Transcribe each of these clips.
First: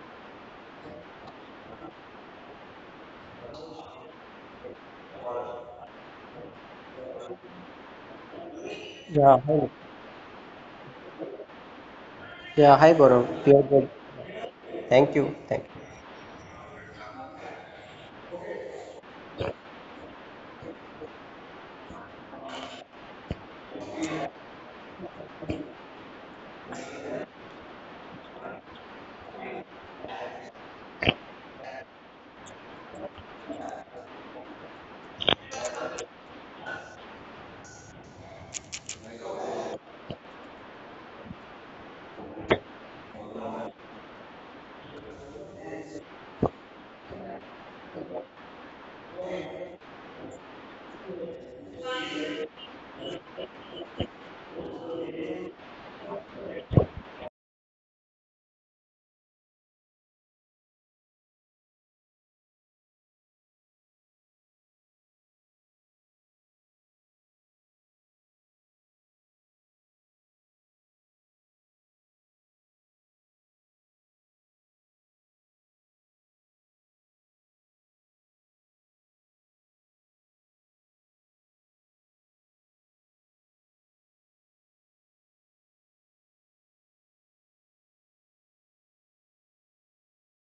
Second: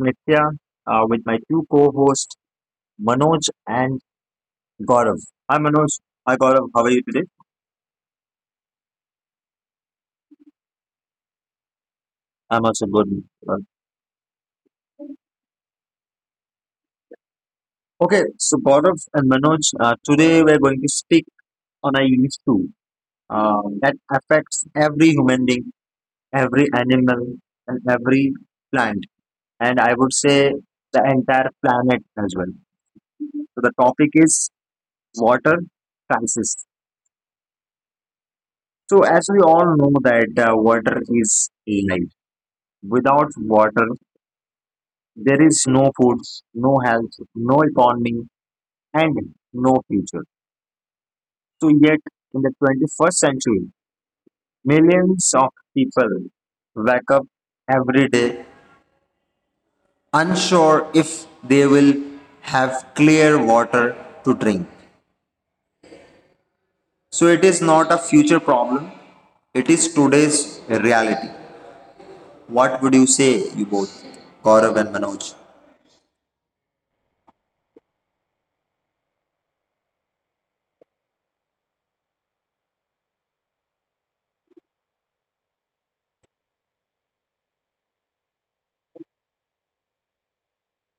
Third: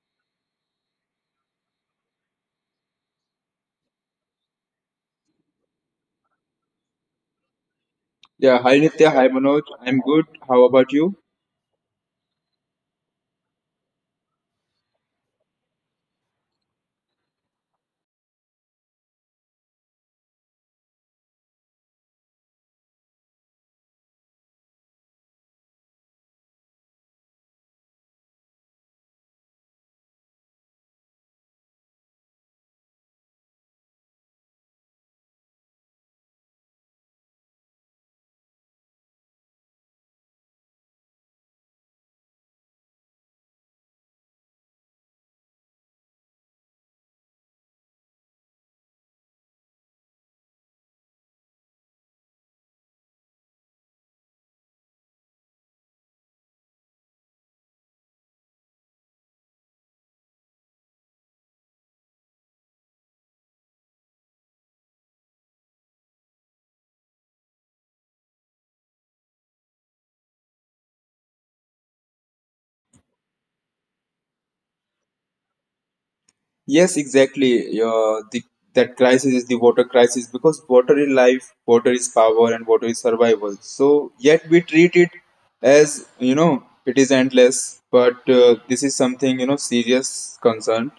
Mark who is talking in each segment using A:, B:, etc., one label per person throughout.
A: Nitya with my two co-hosts Manoj and Gaurav. Hi Manoj, hi Gaurav, how are you today?
B: Yeah, hi Nitya, hi
C: Yeah,
B: Manoj.
C: hi.
B: I'm good. How about you?
A: I'm
C: Yeah,
A: also
C: hi
A: good.
C: Gaurav.
A: Uh,
C: You're good. Thank you. Thank you.
A: okay, so Gaurav and Manoj, today we're going to speak on a unique tool that affects every human being, every animal, and every plant, and I would say the entire planet as well. So the topic is water crisis. So, as we all know that water is life. Without water, there is no food, no health, no economy, and no future. So, yet in the 21st century, millions of people wake up every day unsure if they will have clear water to drink. So, it is not a future problem, it is today's reality. What would you say, you both, Gaurav and Manoj?
B: Yes, exactly. That crisis is the water crisis because water is life, water is power, and water is survival. So yet we treat it as you know it is endless. But this is something you know serious concern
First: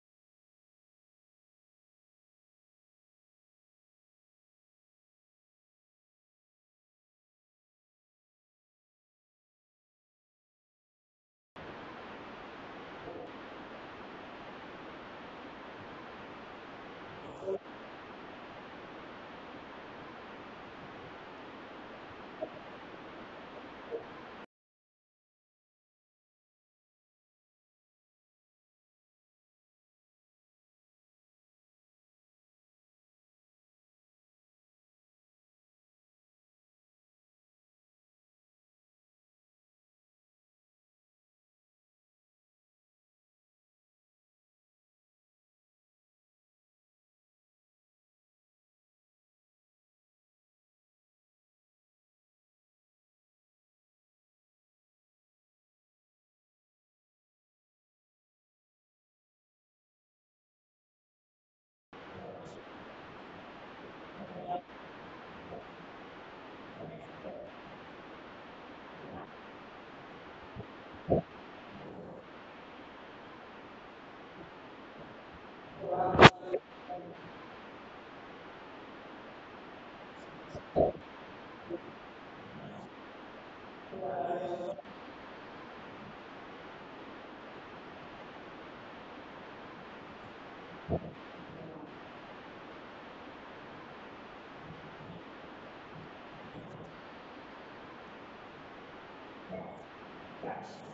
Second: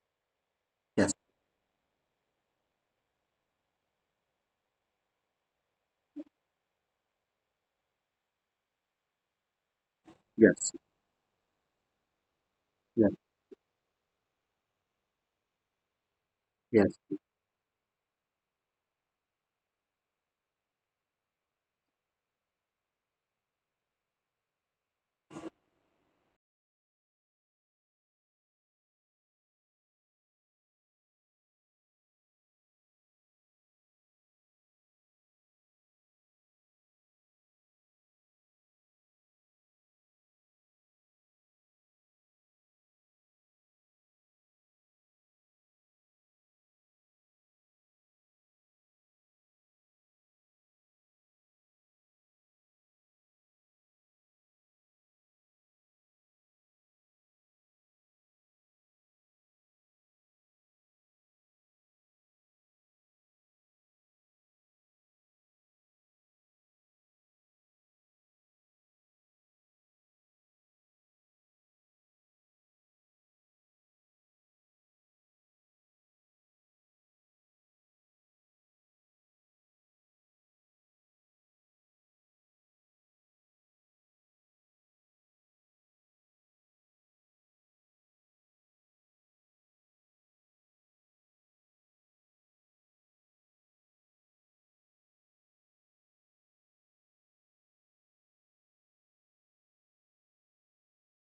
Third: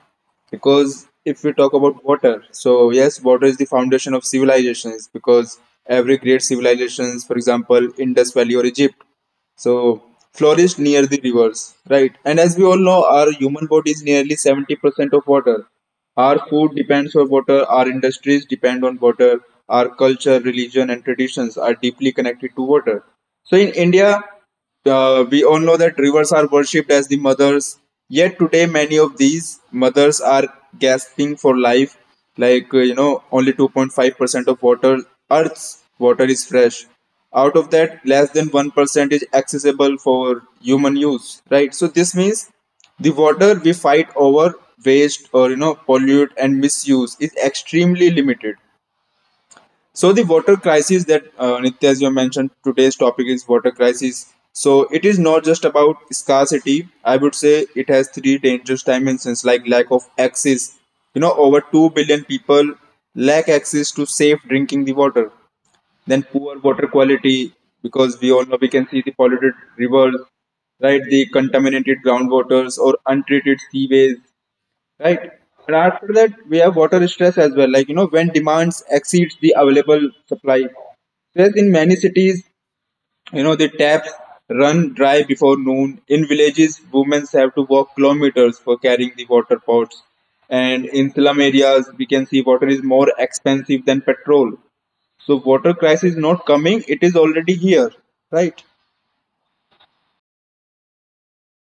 B: because
A: Yes.
B: if we talk about water, so yes, water is the foundation of civilizations because every great civilizations, for example, Indus Valley or Egypt so
A: Yes.
B: flourished near the rivers, right? And as we all know, our human body is nearly 70% of water. Our food
A: Yes.
B: depends on water, our industries depend on water, our culture, religion, and traditions are deeply connected to water. So in India, we all know that rivers are worshipped as the mothers, yet today many of these mothers are gasping for life. Like, you know, only 2.5% of water, Earth's water is fresh. Out of that, less than 1% is accessible for human use, right? So this means the water we fight over, waste, or, you know, pollute and misuse is extremely limited. So the water crisis that Nitya, as you mentioned, today's topic is water crisis. So it is not just about scarcity. I would say it has three dangerous dimensions like lack of access. You know, over 2 billion people lack access to safe drinking the water. Then poor water quality because we all know we can see the polluted rivers, right? The contaminated groundwaters or untreated seaways, right? And after that, we have water stress as well. Like you know, when demands exceeds the available supply. Stress in many cities, you know, the taps run dry before noon. In villages, women have to walk kilometers for carrying the water pots. And in slum areas, we can see water is more expensive than petrol. So water crisis is not coming; it is already here, right?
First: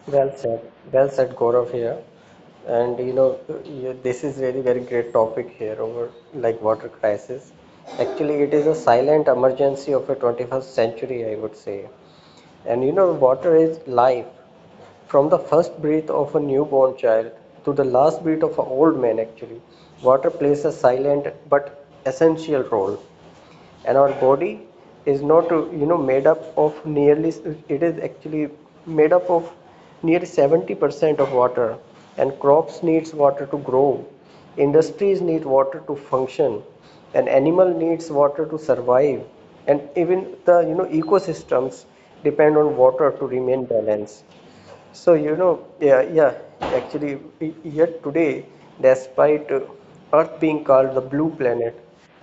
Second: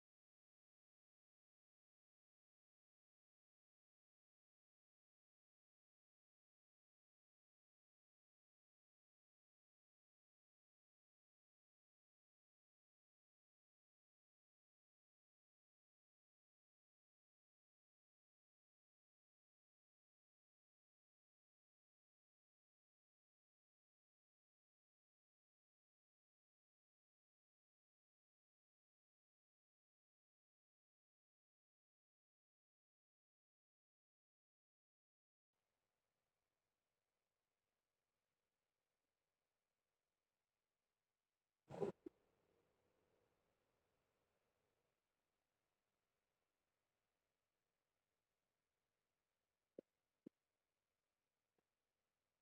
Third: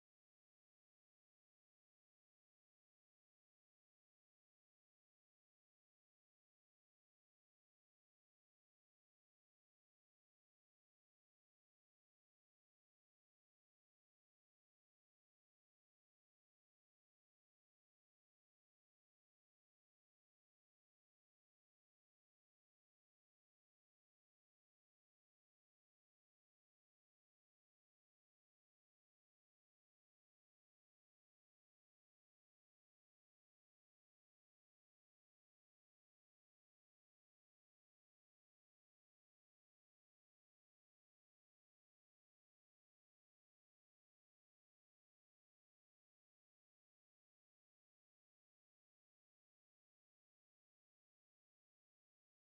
C: Well said. Well said, Gaurav here. And this is really very great topic here over like water crisis. Actually, it is a silent emergency of a 21st century, I would say. And you know, water is life. From the first breath of a newborn child to the last breath of an old man, actually, water plays a silent but essential role. And our body is not made up of nearly it is actually made up of nearly 70% of water. And crops needs water to grow, industries need water to function, an animal needs water to survive, and even the ecosystems depend on water to remain balanced. So yeah, yeah. Actually, yet today, despite Earth being called the blue planet,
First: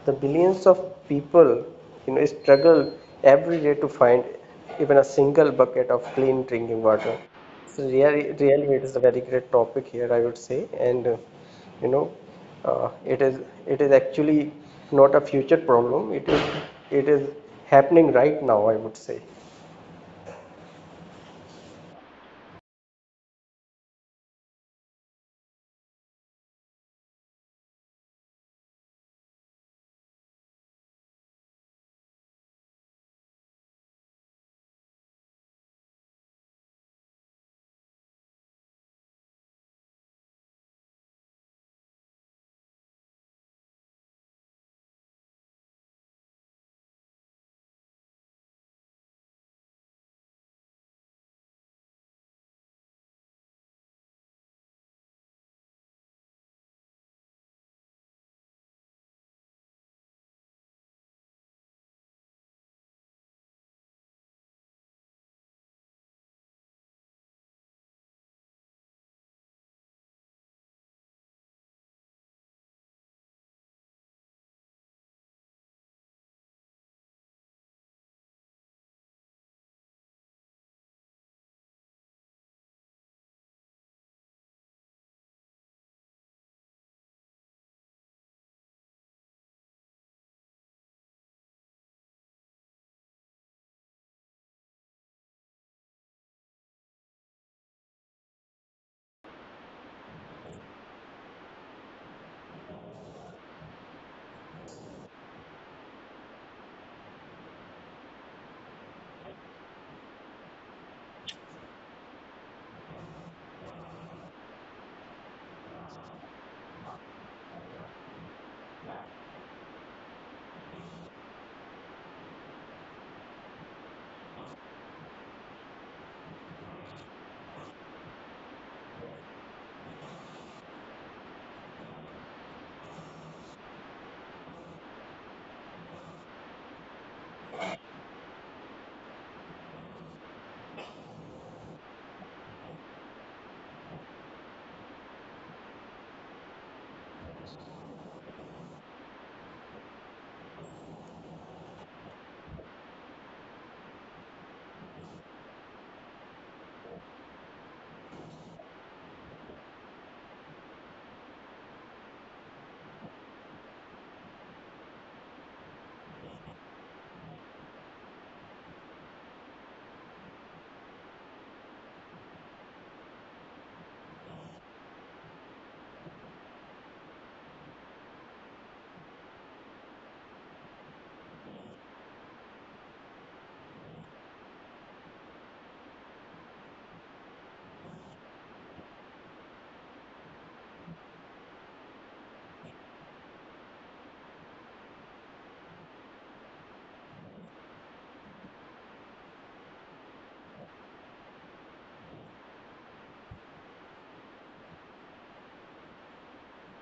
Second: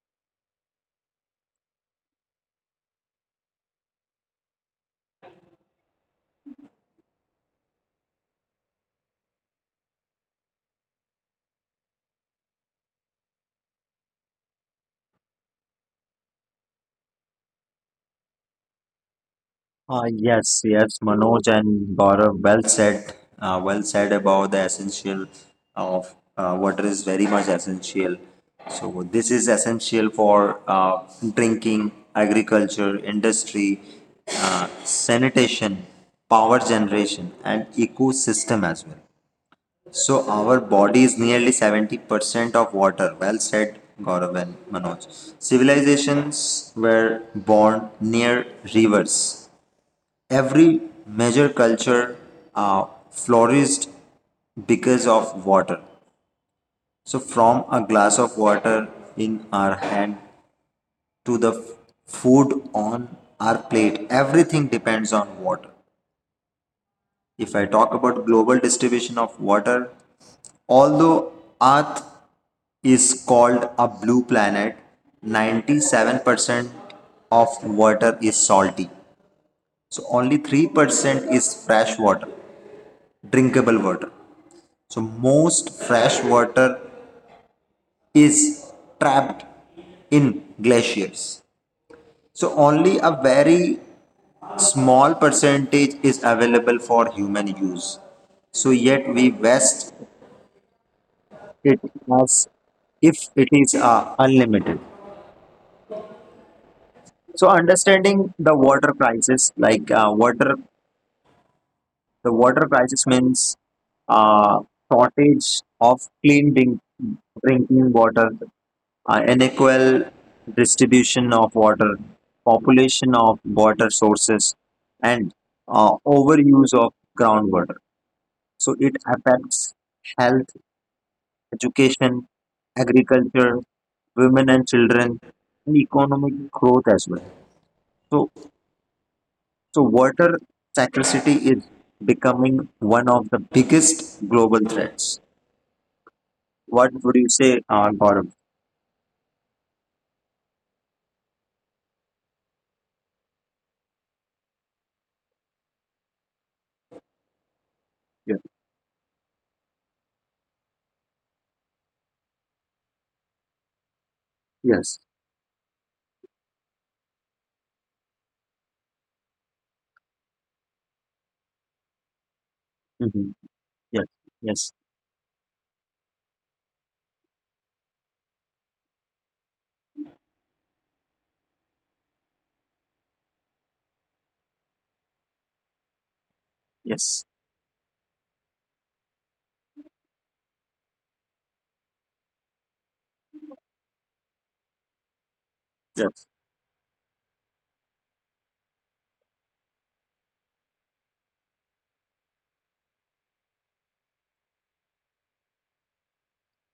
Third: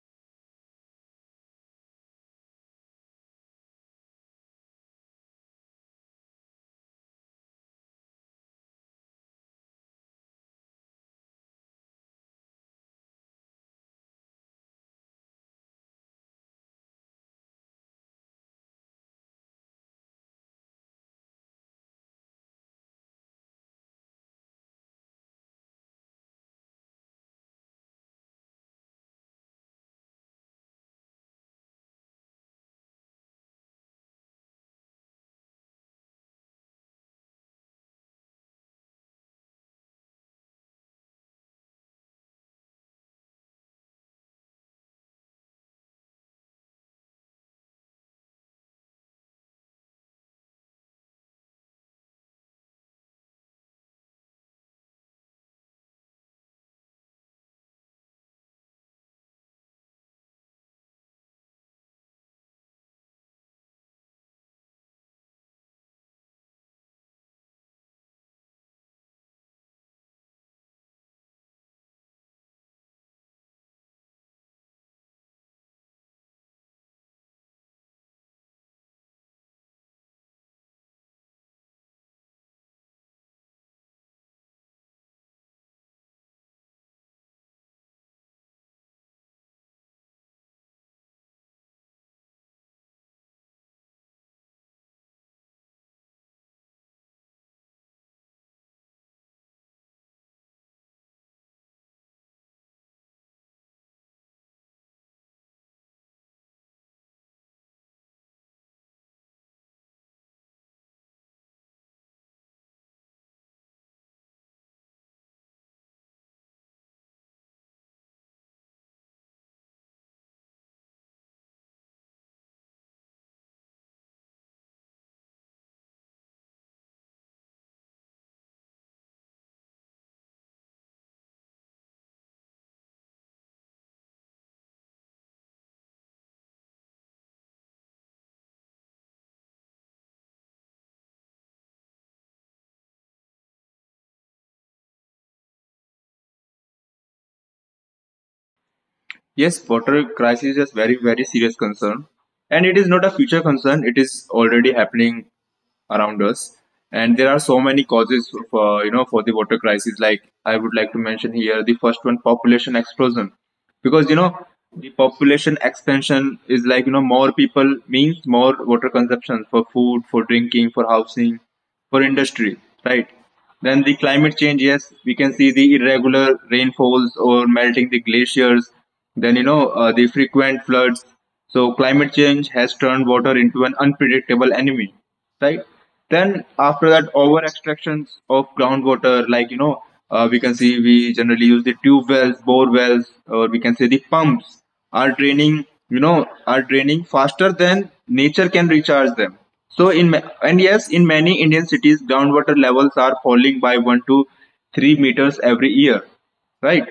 C: the billions of people, you know, struggle every day to find even a single bucket of clean drinking water. So really, really, it is a very great topic here, I would say, and you know, uh, it is it is actually not a future problem. It is happening right now, I would say.
A: Uh, yes, yes, Manoj and Gaurav, well said about the essential of water is very much essential. So this is essential for drinking, agriculture, industry, sanitation, power generation, and ecosystem as well. So our body is nearly 70% of water. Well said, Gaurav and Manoj. Civilizations were born near rivers, every major culture uh, flourished because of water. So, from a glass of water in our hand to the food on our plate, everything depends on water. If I talk about global distribution of water, although Earth is called a blue planet, 97% of water is salty. So only 3% is fresh water, drinkable water. So most fresh water is trapped in glaciers. So only a very small percentage is available for human use. So yet we waste it as if it is unlimited. So understanding the water crisis, like the water crisis means uh, shortage of clean drinking water, unequal distribution of water, population of water sources, and overuse of groundwater. So it affects health, education, agriculture, women and children, and economic growth as well. So, so water scarcity is becoming one of the biggest global threats. What would you say, Gaurav?
B: Yes, water crisis is a very serious concern, and it is not a future concern. It is already happening around us, and there are so many
A: Yeah.
B: causes for you know for the water crisis, like I would like to mention here the first one, population explosion, because you know
A: Yes.
B: the population expansion is like you know more people means more water consumption, for food, for drinking, for housing, for industry, right?
A: Hmm.
B: Then
A: Yes.
B: the climate
A: Yes.
B: change. Yes, we can see the irregular rainfalls or melting the glaciers, then you know the frequent floods. So climate change has turned water into an unpredictable enemy, right? Then after that,
A: Yes.
B: over extractions of groundwater, like you know, we can see we generally use the tube wells, bore wells, or we can say the pumps are draining, you know,
A: Yes.
B: are draining faster than nature can recharge them. So and yes, in many Indian cities, groundwater levels are falling by 1 to 3 meters every year, right?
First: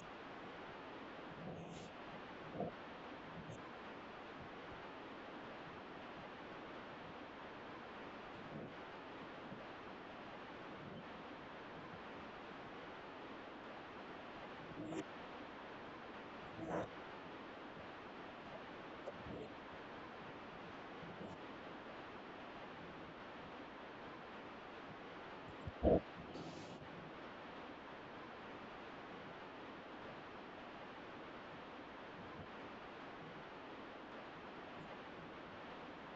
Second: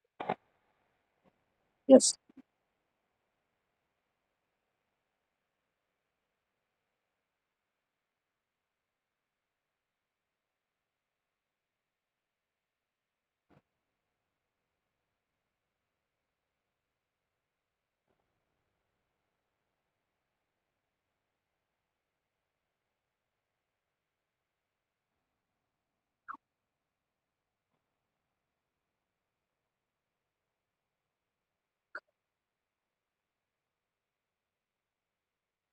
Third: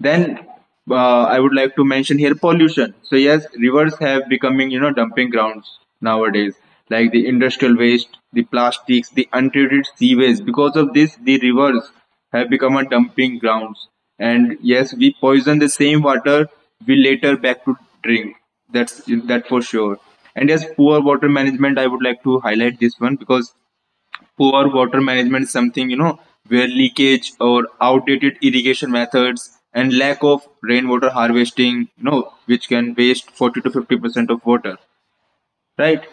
B: Then I would like to
A: Yes.
B: mention here pollution. So yes, rivers have becoming you know dumping grounds nowadays, like the industrial waste, the plastics, the untreated sea waste. Because of this, the rivers have become a dumping grounds. And yes, we poison the same water we later back to drink. That's that for sure. And yes, poor water management. I would like to highlight this one because poor water management is something you know where leakage or outdated irrigation methods and lack of rainwater harvesting, you know, which can waste 40 to 50% of water, right?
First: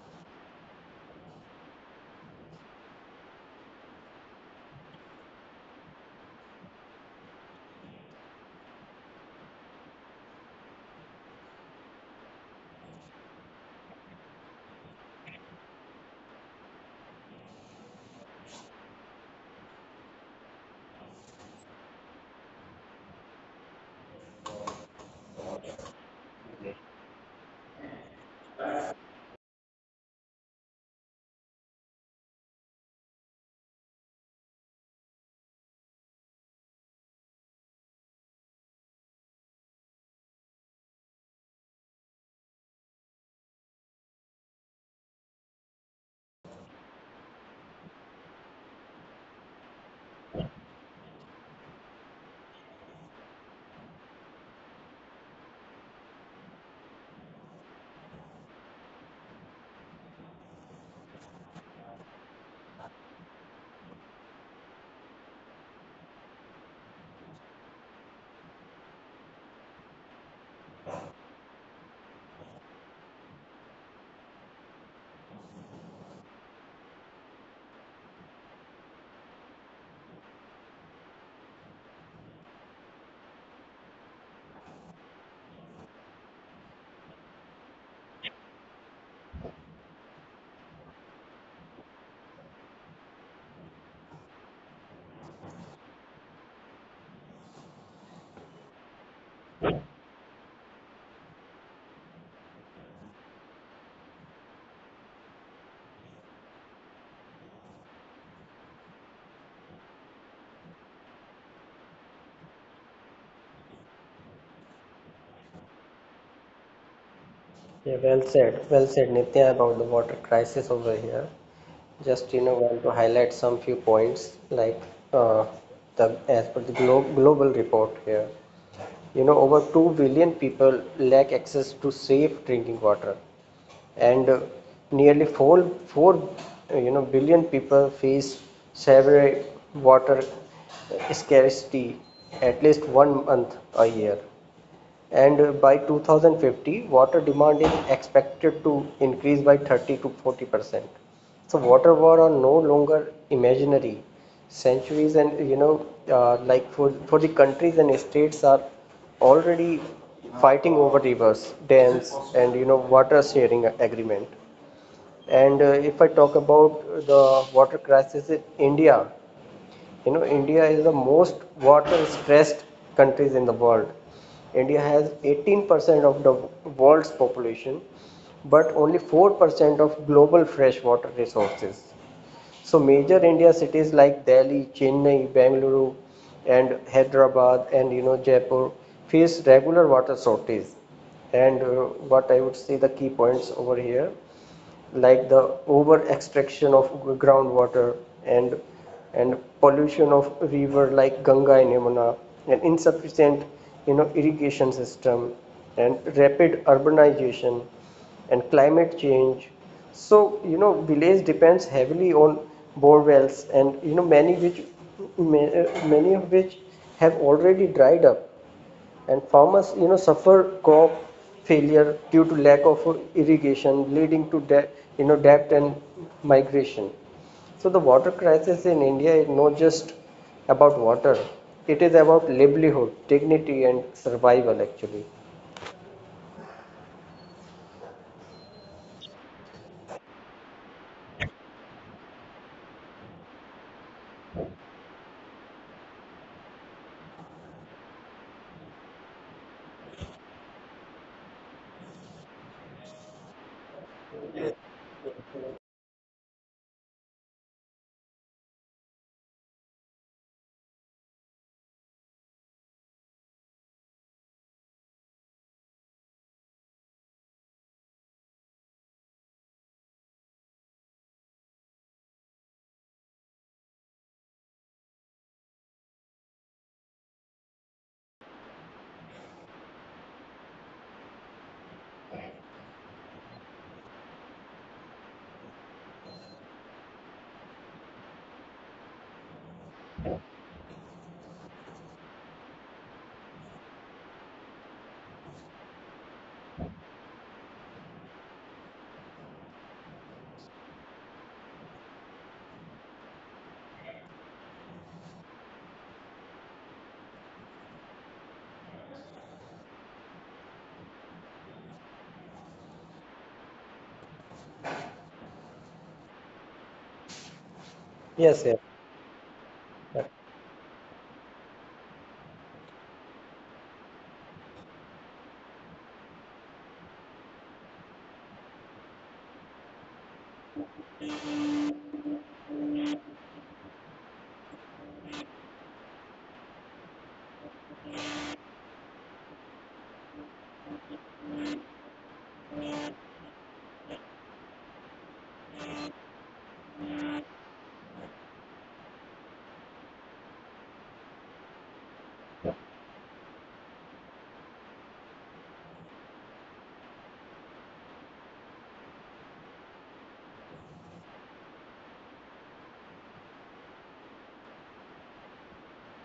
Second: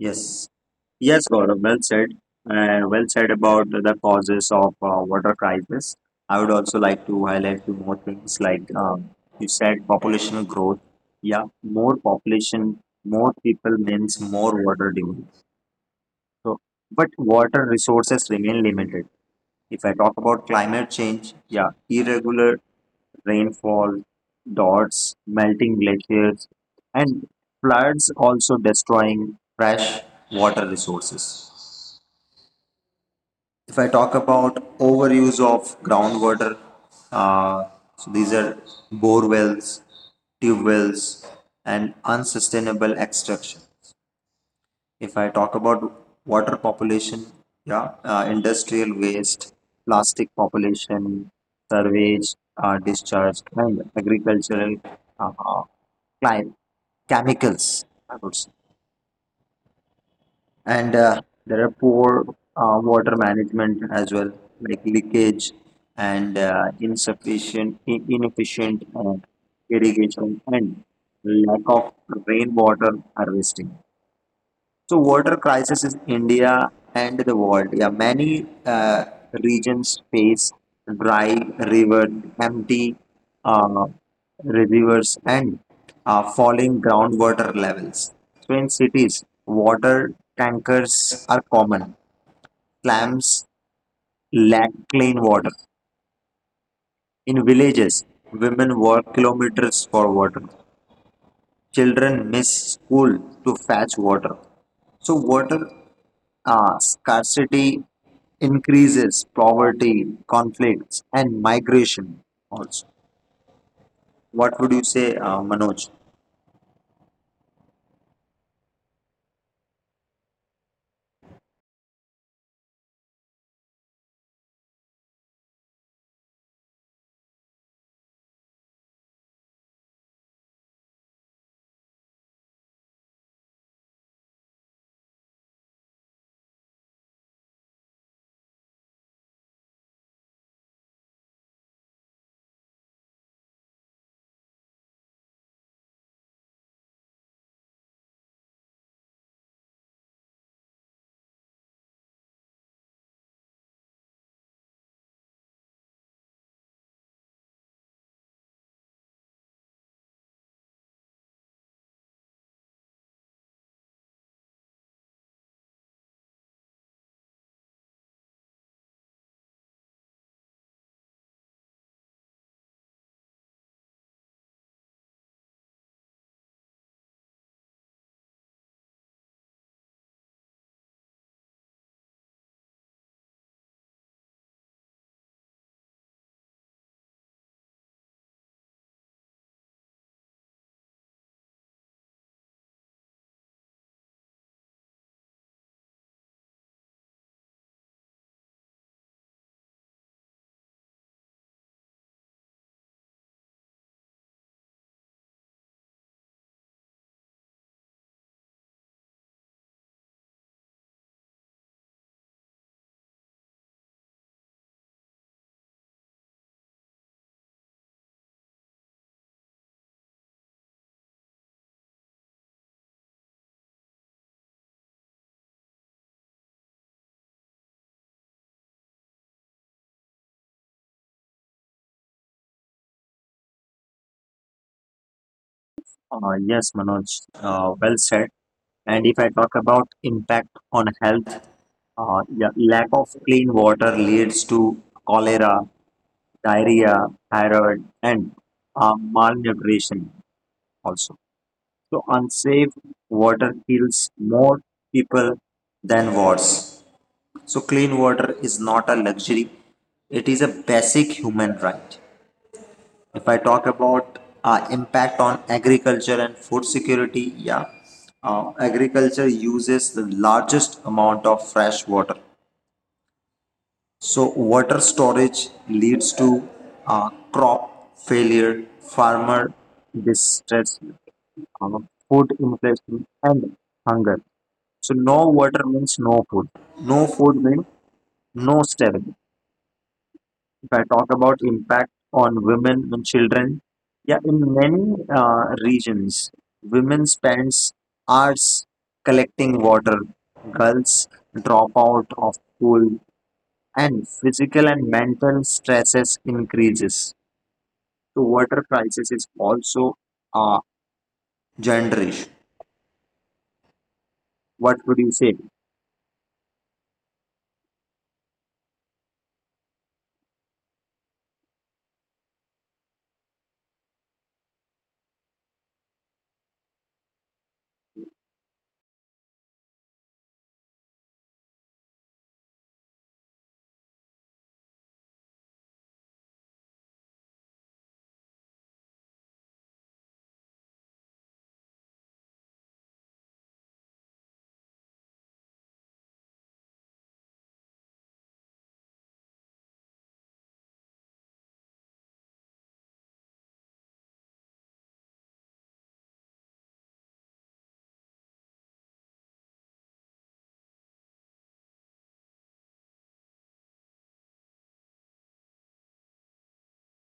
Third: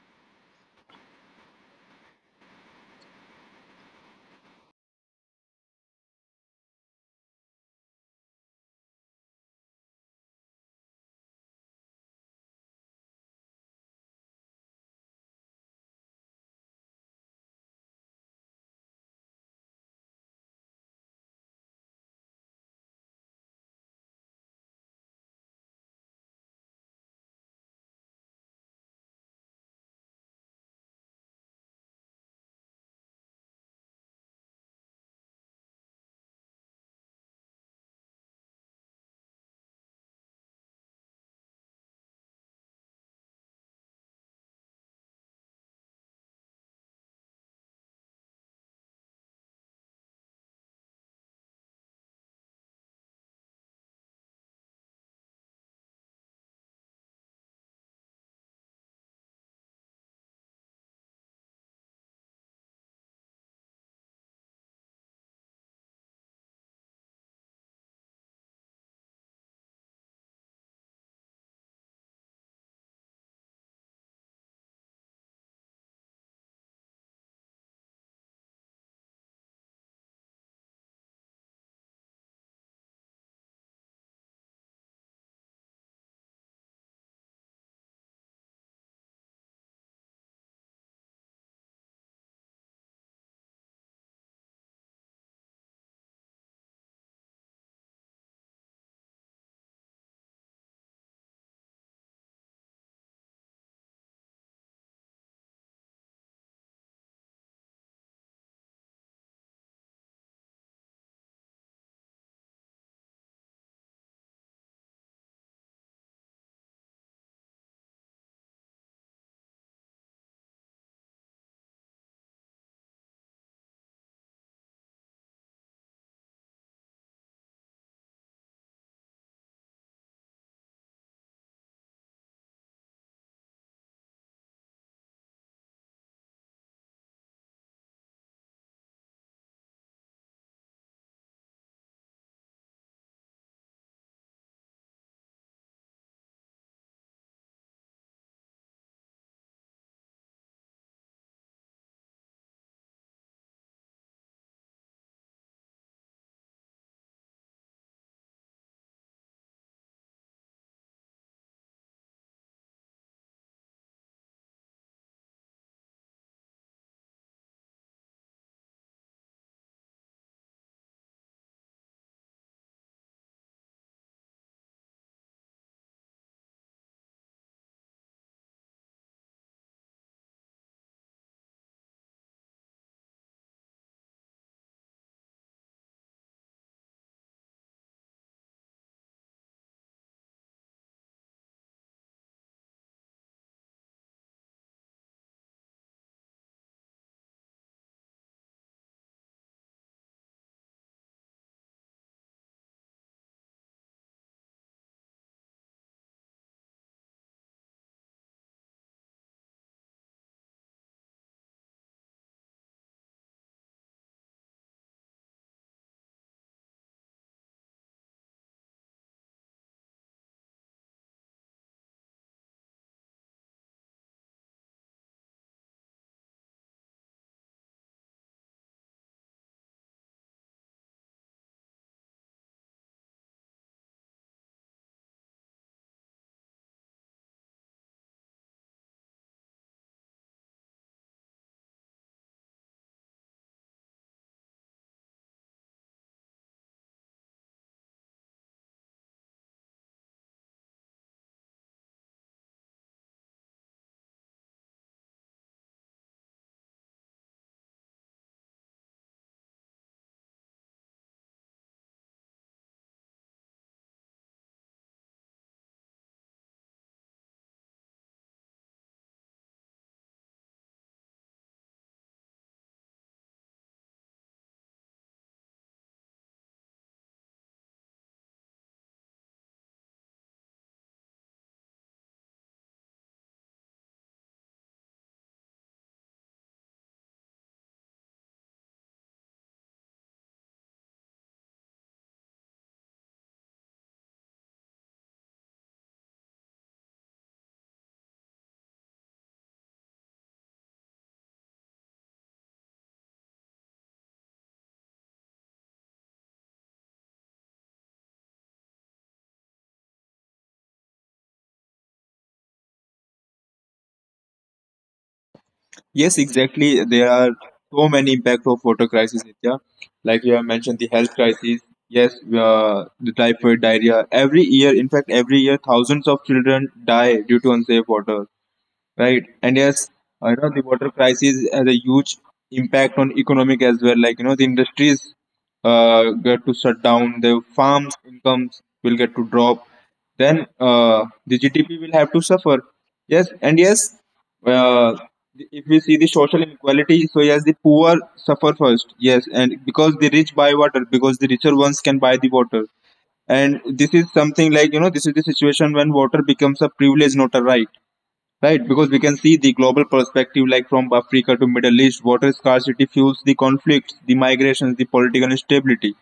A: Yes, yes, Gaurav, well said. Well said about the causes of water crisis. I would also like to highlight two more things, like you said, population growth. Yeah, more population, more people means more water demand. So, but water resources remain limited. If I talk about climate change, yeah, irregular rainfall, droughts, melting glaciers, and floods also destroying fresh water resources. If I talk about overuse of groundwater, uh, so these are bore wells, tube wells, and unsustainable extraction. If I talk about water population, yeah, industrial waste, plastic population, sewage discharge, and agricultural uh, clim- chemicals, I would say. And there are poor water management as well, like leakage and inefficient irrigation and lack of rainwater harvesting. So water crisis in India and the world. Yeah, many regions face dry river, empty uh, rivers, and falling groundwater levels. So in cities, water tankers are common. Slums lack clean water. In villages, women walk kilometers for water. Children miss school to fetch water. So, water scarcity increases poverty, conflicts, and migration also. What would you say, Manoj?
C: Yeah, well said. Well said, Nitya, about the water crisis over here. Just, you know, want to highlight some few points like uh, the as per the global report here. You know, over 2 billion people lack access to safe drinking water, and nearly 4 billion people face severe water scarcity at least 1 month a year. And by 2050, water demand is expected to increase by 30 to 40%. So water war are no longer imaginary. Centuries, and you know, like for the countries and states are already fighting over rivers, dams, and you know water sharing agreement. And if I talk about the water crisis in India, you know, India is the most water stressed countries in the world. India has 18% of the world's population but only 4% of global freshwater resources. So major India cities like Delhi, Chennai, Bengaluru, and Hyderabad, and you know Jaipur face regular water shortages. And what I would say the key points over here, like the over extraction of groundwater, and and pollution of river like Ganga and Yamuna, and insufficient you know irrigation system, and rapid urbanization, and climate change. So you know village depends heavily on bore wells, and you know many which many of which have already dried up. And farmers you know suffer crop failure due to lack of irrigation, leading to debt and migration. So the water crisis in India is not just about water, it is about livelihood, dignity, and survival, actually.
A: Yes, Manoj, well said. And if I talk about impact on health, yeah, lack of clean water leads to cholera, diarrhea, thyroid, and malnutrition also. So unsafe water kills more people than wars. So clean water is not a luxury; it is a basic human right. If I talk about impact on agriculture and food security, yeah, agriculture uses the largest amount of fresh water. So water storage leads to crop failure, farmer distress, uh, food inflation, and hunger. So no water means no food. No food means no stability. If I talk about impact on women and children, yeah, in many regions, women spends hours collecting water. Girls drop out of school, and physical and mental stresses increases. So water crisis is also a gender issue. What would you say?
B: Yes, exactly, there are so many impact
C: Yes,
B: of
C: yes.
B: water crisis, Nitya, like you have mentioned the health crisis. Yes, the typhoid, diarrhea, every year in fact every year thousands of children die due to unsafe water, right? And yes, you know the water crisis has a huge impact on economic as well, like you know the industries get to shut down, the farms incomes will get to drop, then the GDP will have to suffer. Yes, and yes, uh, if we see the social inequality, so yes the poor suffer first, yes, and because the rich buy water because the richer ones can buy the water, and this is something like you know this is the situation when water becomes a privilege, not a right. Right, because we can see the global perspective, like from Africa to Middle East, water scarcity fuels the conflicts, the migrations, the political instability.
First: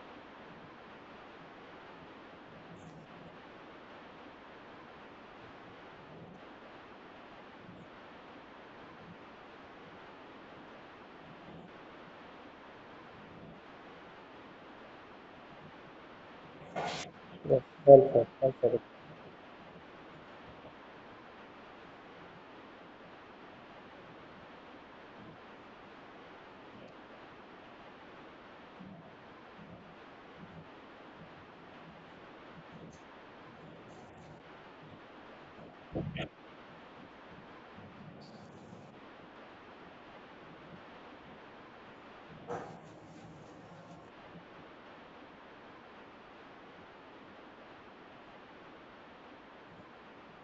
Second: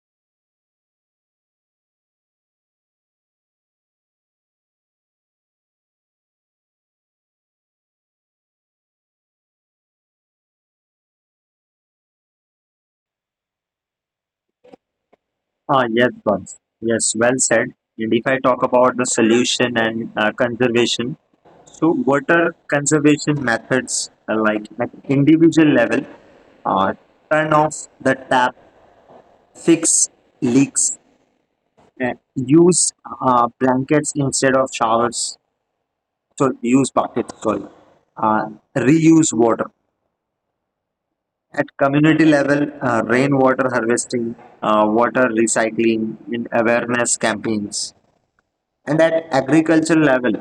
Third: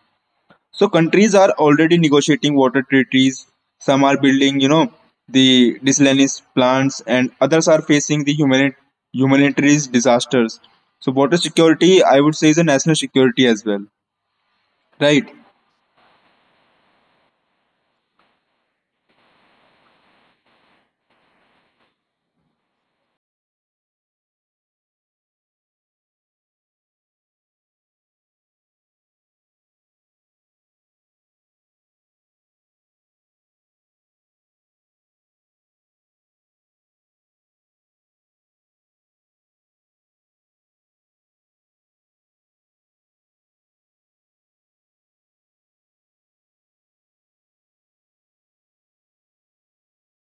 B: So countries are already negotiating water treaties. Some are building, you know, the desalination plants, and others are facing the humanitarian disasters. So water security, I would say, is a national security as well. Right.
A: Ah, yes, Bams. Yes, well
C: Yes,
A: said.
C: well
A: And
C: said,
A: if I
C: well
A: talk
C: said.
A: about the solution and conservation, so what are conservation methods like at individual level? Uh, Turn off the tap, fix leaks, use blankets instead of showers, so use buckets, sorry, uh, reuse water. At community level, rainwater harvesting, water recycling, and awareness campaigns. And at agricultural level,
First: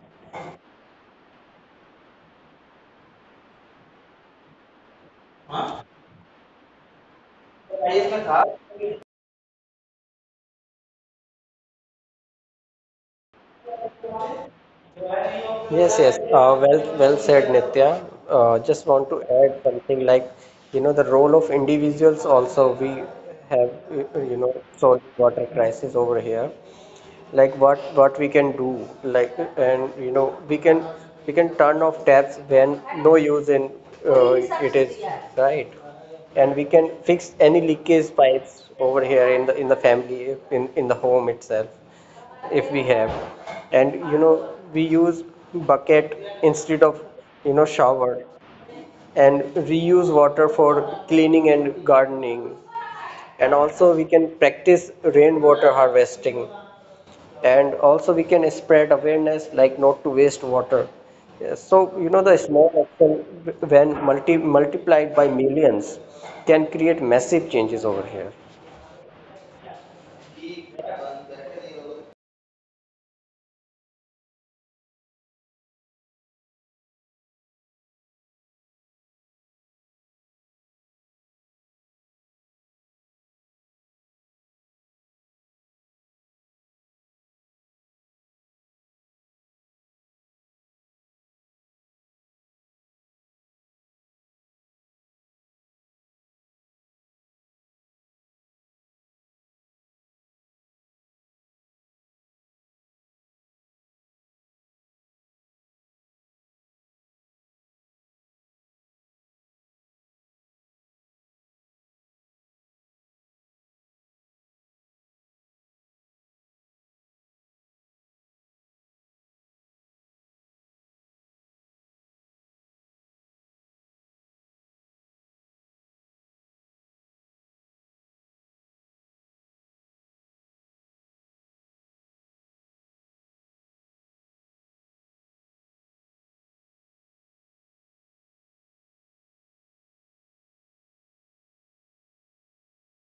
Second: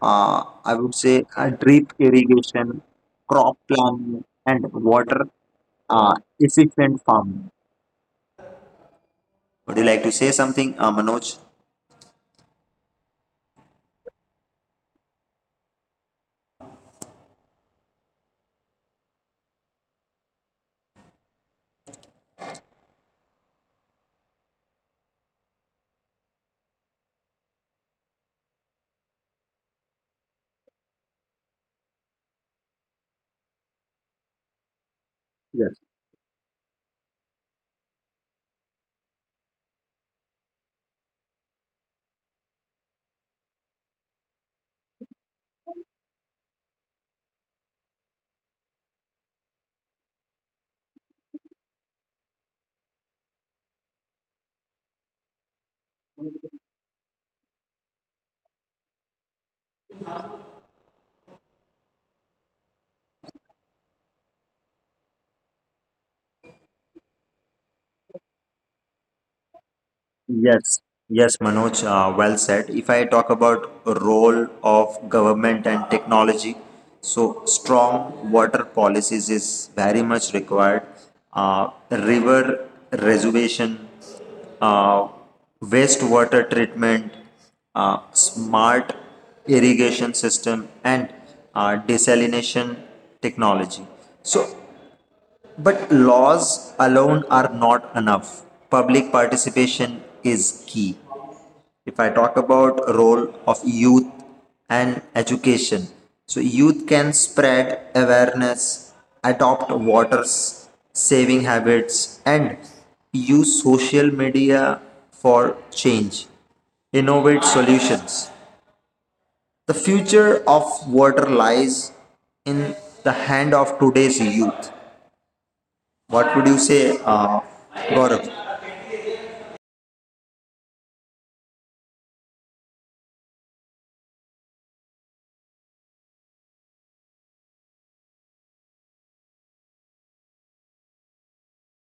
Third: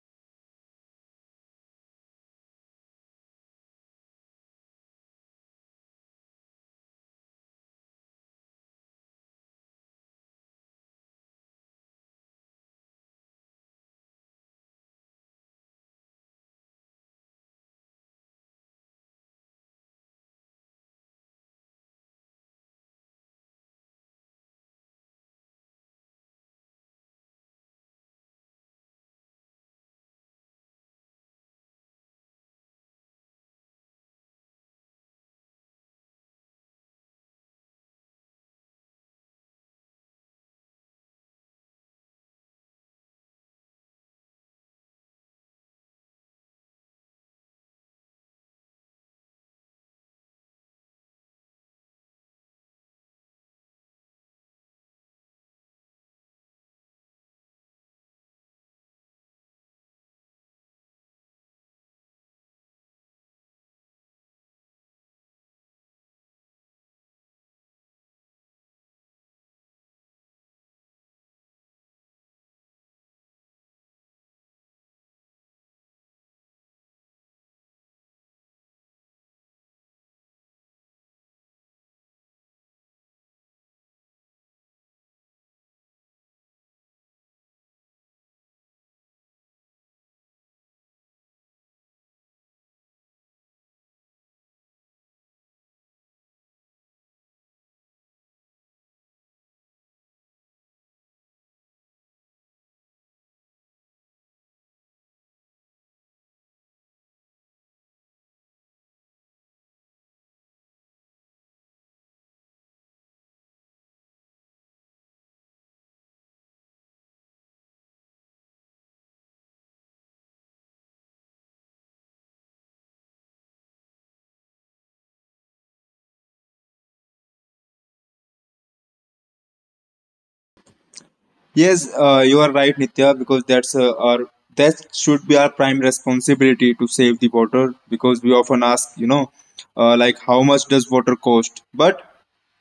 A: I would say drip irrigation, crop planning, and water efficient farming. Would you like to say something, Manoj?
C: Yes, yes. Well said, Nitya. Just want to add something like, you know, the role of individuals also. We have, solved water crisis over here. Like what we can do, like, and you know we can turn off tabs when no use in, it is right. And we can fix any leakage pipes over here in the family, in the home itself if we have. And you know we use bucket instead of you know shower, and reuse water for cleaning and gardening. And also we can practice rainwater harvesting, and also we can spread awareness like not to waste water. Yeah, so you know the small action, when multiplied by millions, can create massive changes over here.
A: Yes, yes, Manoj, well said. If I talk about role of government and technology, so strong water policies is very much required. River reservation, uh, wastewater treatment, smart irrigation system, and desalination technology. So but laws alone are not enough. Public participation is key. If I talk about role of youth and education, so youth can spread awareness, adopt water saving habits, and use social media for change. Innovate solutions. The future of water lies in the hand of today's youth. What would you say, Gaurav?
B: Yes, you are right, Nitya, because that should be our prime responsibility to save the water. Because we often ask, you know, like how much does water cost? But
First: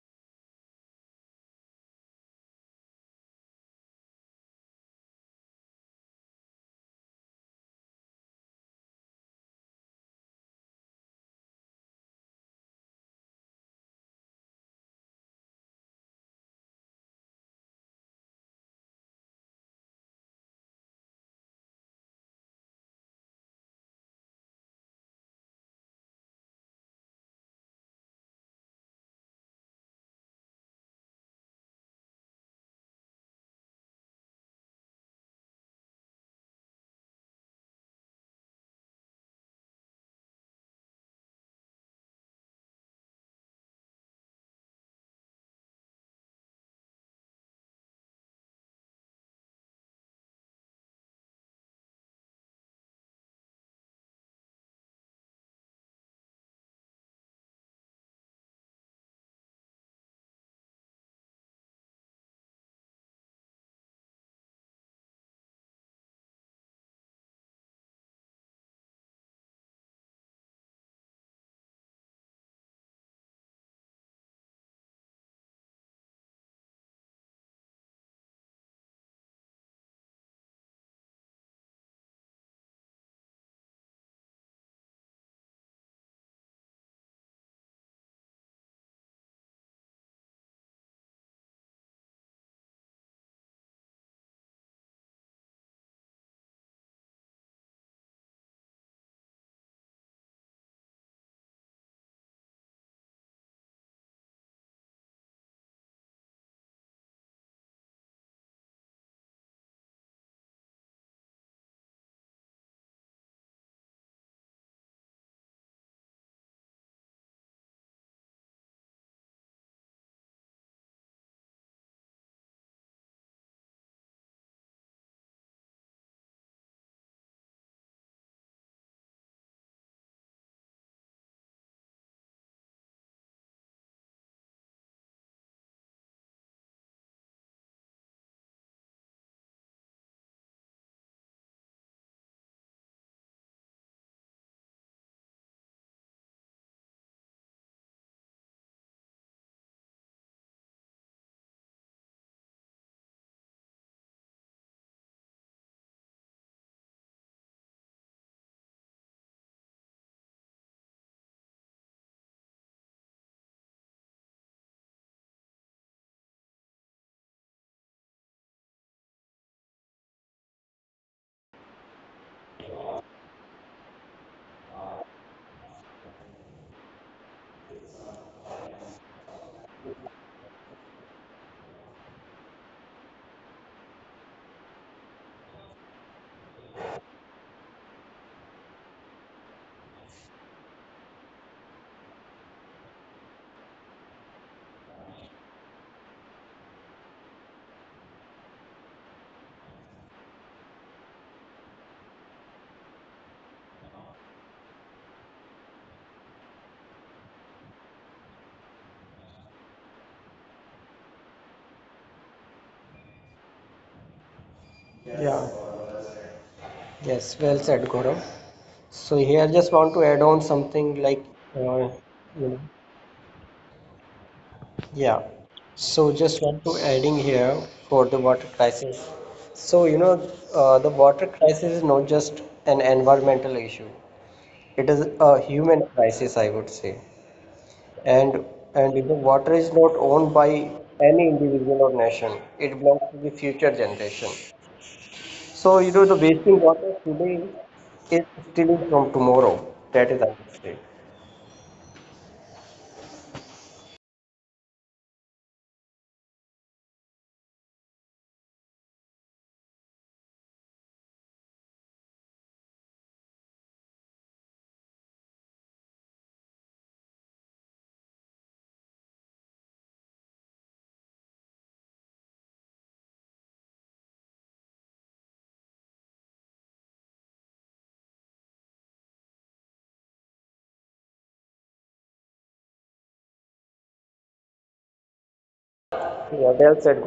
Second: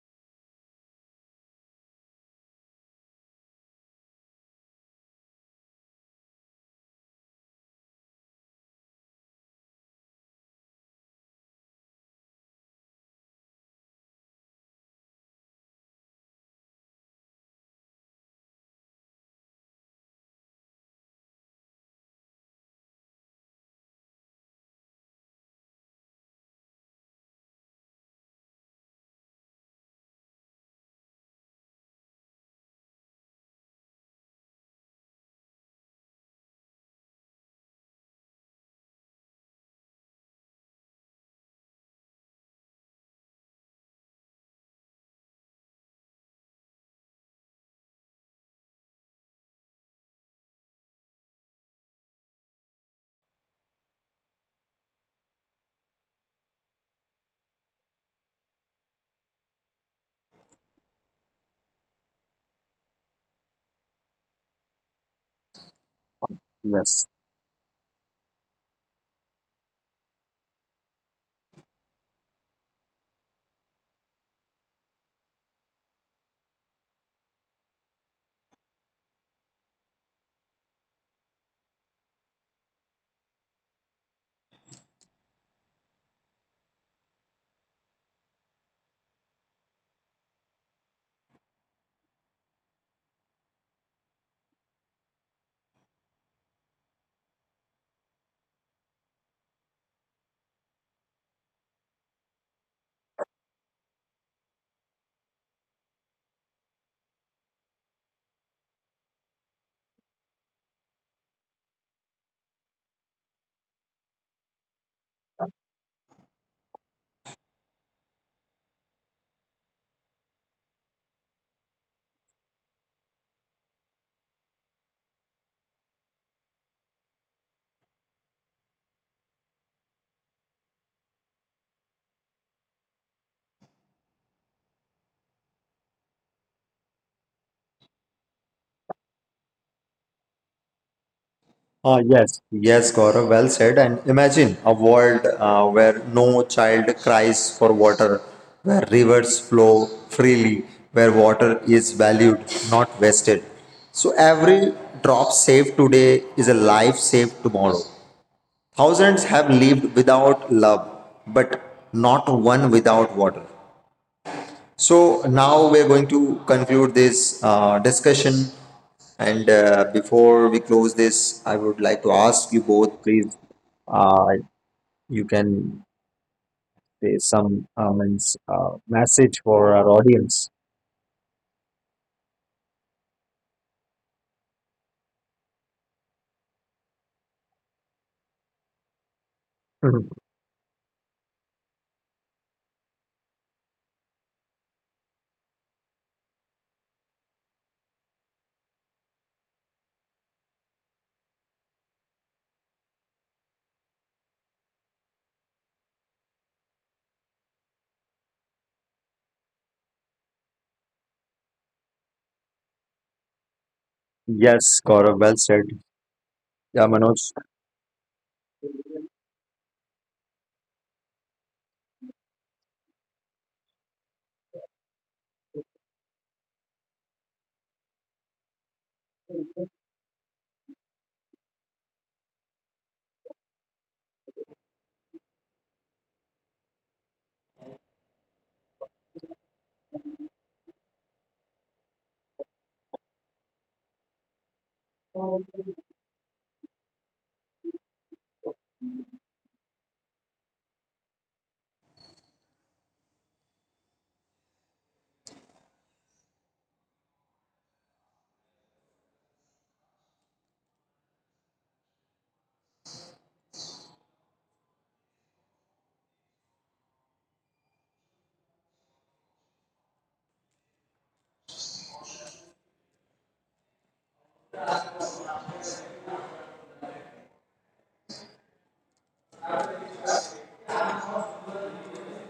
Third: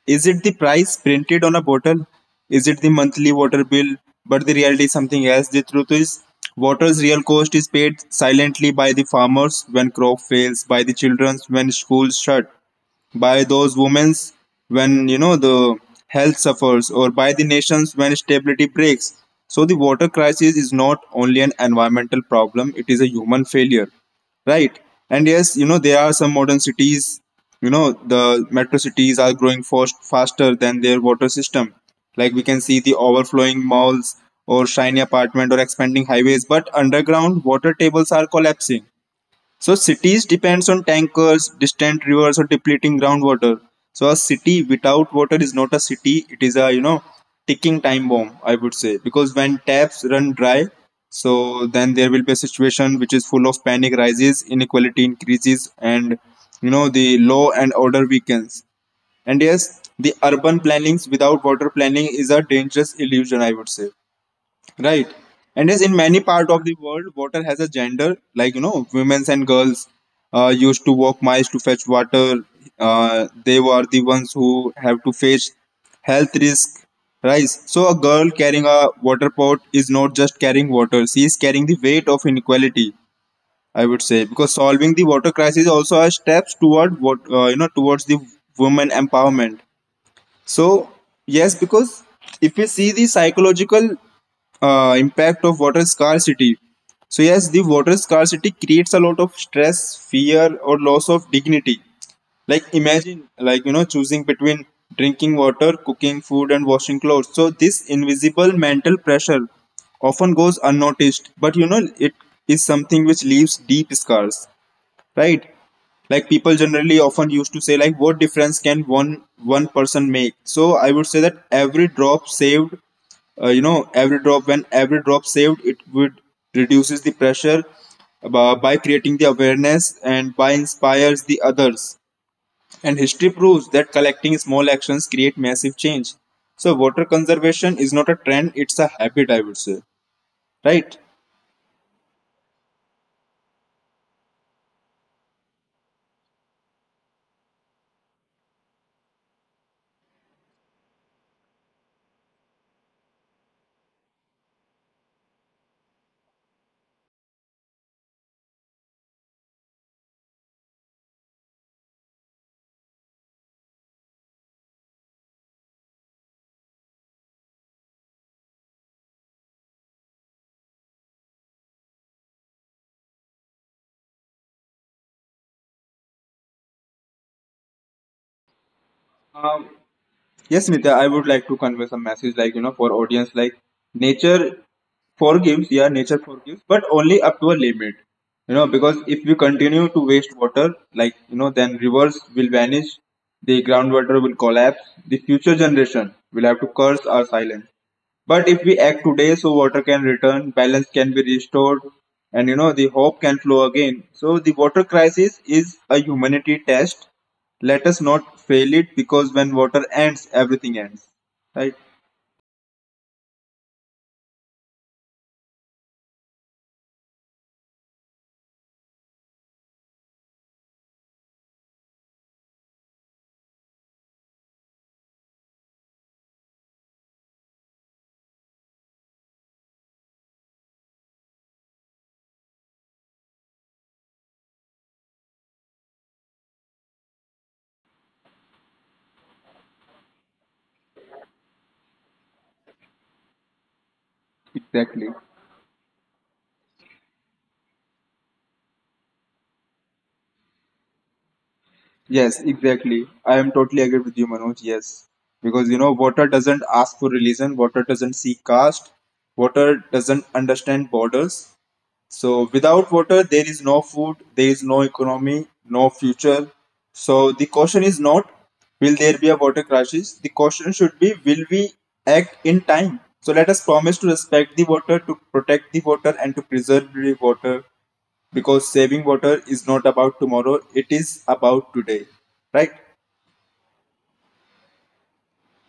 B: is it the price printed on a bottle? Is it the monthly water bill? But the reality is something else. The truth is, water's real cost is paid silently by the farmers when crop fails, by the children when schools shut, by those women when you know the health suffers, or by the nations when stability breaks. So the water crisis is not only an environmental problem, it is a human failure, right? And yes, you know there are some modern cities, you know the metro cities are growing faster than their water system, like we can see the overflowing malls or shiny apartment or expanding highways, but underground water tables are collapsing. So cities depends on tankers, distant rivers, or depleting groundwater. So a city without water is not a city. It is a you know ticking time bomb, I would say, because when taps run dry, so then there will be a situation which is full of panic rises, inequality increases, and you know the law and order weakens. And yes, the urban plannings without water planning is a dangerous illusion, I would say. Right. And as in many part of the world, water
A: Yes.
B: has a gender. Like you know, women and girls used to walk miles to fetch water. They were the ones who have to face health risk. Right. So a girl carrying a water pot is not just carrying water; she is carrying the weight of inequality, I would say, because solving the water crisis also are steps toward what you know towards the women empowerment. So, yes, because if we see the psychological impact of water scarcity, so yes, the water scarcity creates a lot of stress, fear, or loss of dignity. Like, imagine, like, you know, choosing between drinking water, cooking food, and washing clothes. So this invisible mental pressure often goes unnoticed, but you know, it is something which leaves deep scars, right? Like people generally often used to say like what difference can one person make. So I would say that every drop saved, you know, every drop when every drop saved, it would reduces the pressure by creating the awareness and by inspires the others, and history proves that collecting small actions create massive change. So water conservation is not a trend, it's a habit, I would say. Right.
A: Yes, yes, Gaurav, well said. And imagine a world where no child cries for water, where rivers flow freely, where water is valued, not wasted. So every drop saved today is a life saved tomorrow. Thousands have lived without love, but not one without water. So now we're going to conclude this discussion. And before we close this, I would like to ask you both, please, uh, you can say some
B: Um,
A: message for our
B: Yes, Nitya, I
A: audience.
B: would like to convey some message like, you know, for audience like nature forgives, yeah, nature forgives, but only up to a limit. You know, because if we continue to waste water, like, you know, then rivers will vanish, the groundwater will collapse, the future generation will have to curse our silence. But if we act today, so water can return, balance can be restored, and you know, the hope can flow again. So the water crisis is a humanity test, let us not fail it, because when water ends, everything ends. Right?
C: Yeah.
A: Yes, Gaurav, well said.
C: Yes, well said, Gaurav.
A: Yeah, Manoj.
C: So here just want to add on something like, uh, you know yeah, so just want to adding here for the water crisis. So you know, the water crisis is not just an environmental issue, it is a human crisis, I would say. And and you know, water is not owned by any individual or nation. It belongs to the future generation. So you know, the wasting
B: Exactly.
C: water today is stealing from tomorrow. That is our mistake.
B: Yes, exactly. I am totally agree with you, Manoj. Yes. Because you know, water doesn't ask for religion, water doesn't seek caste, water doesn't understand borders. So without water, there is no food, there is no economy, no future. So the question is not will there be a water crisis? The question should be will we act in time? So let us promise to respect the water, to protect the water, and to preserve the water, because saving water is not about tomorrow, it is about today, right?
C: Yeah, well said,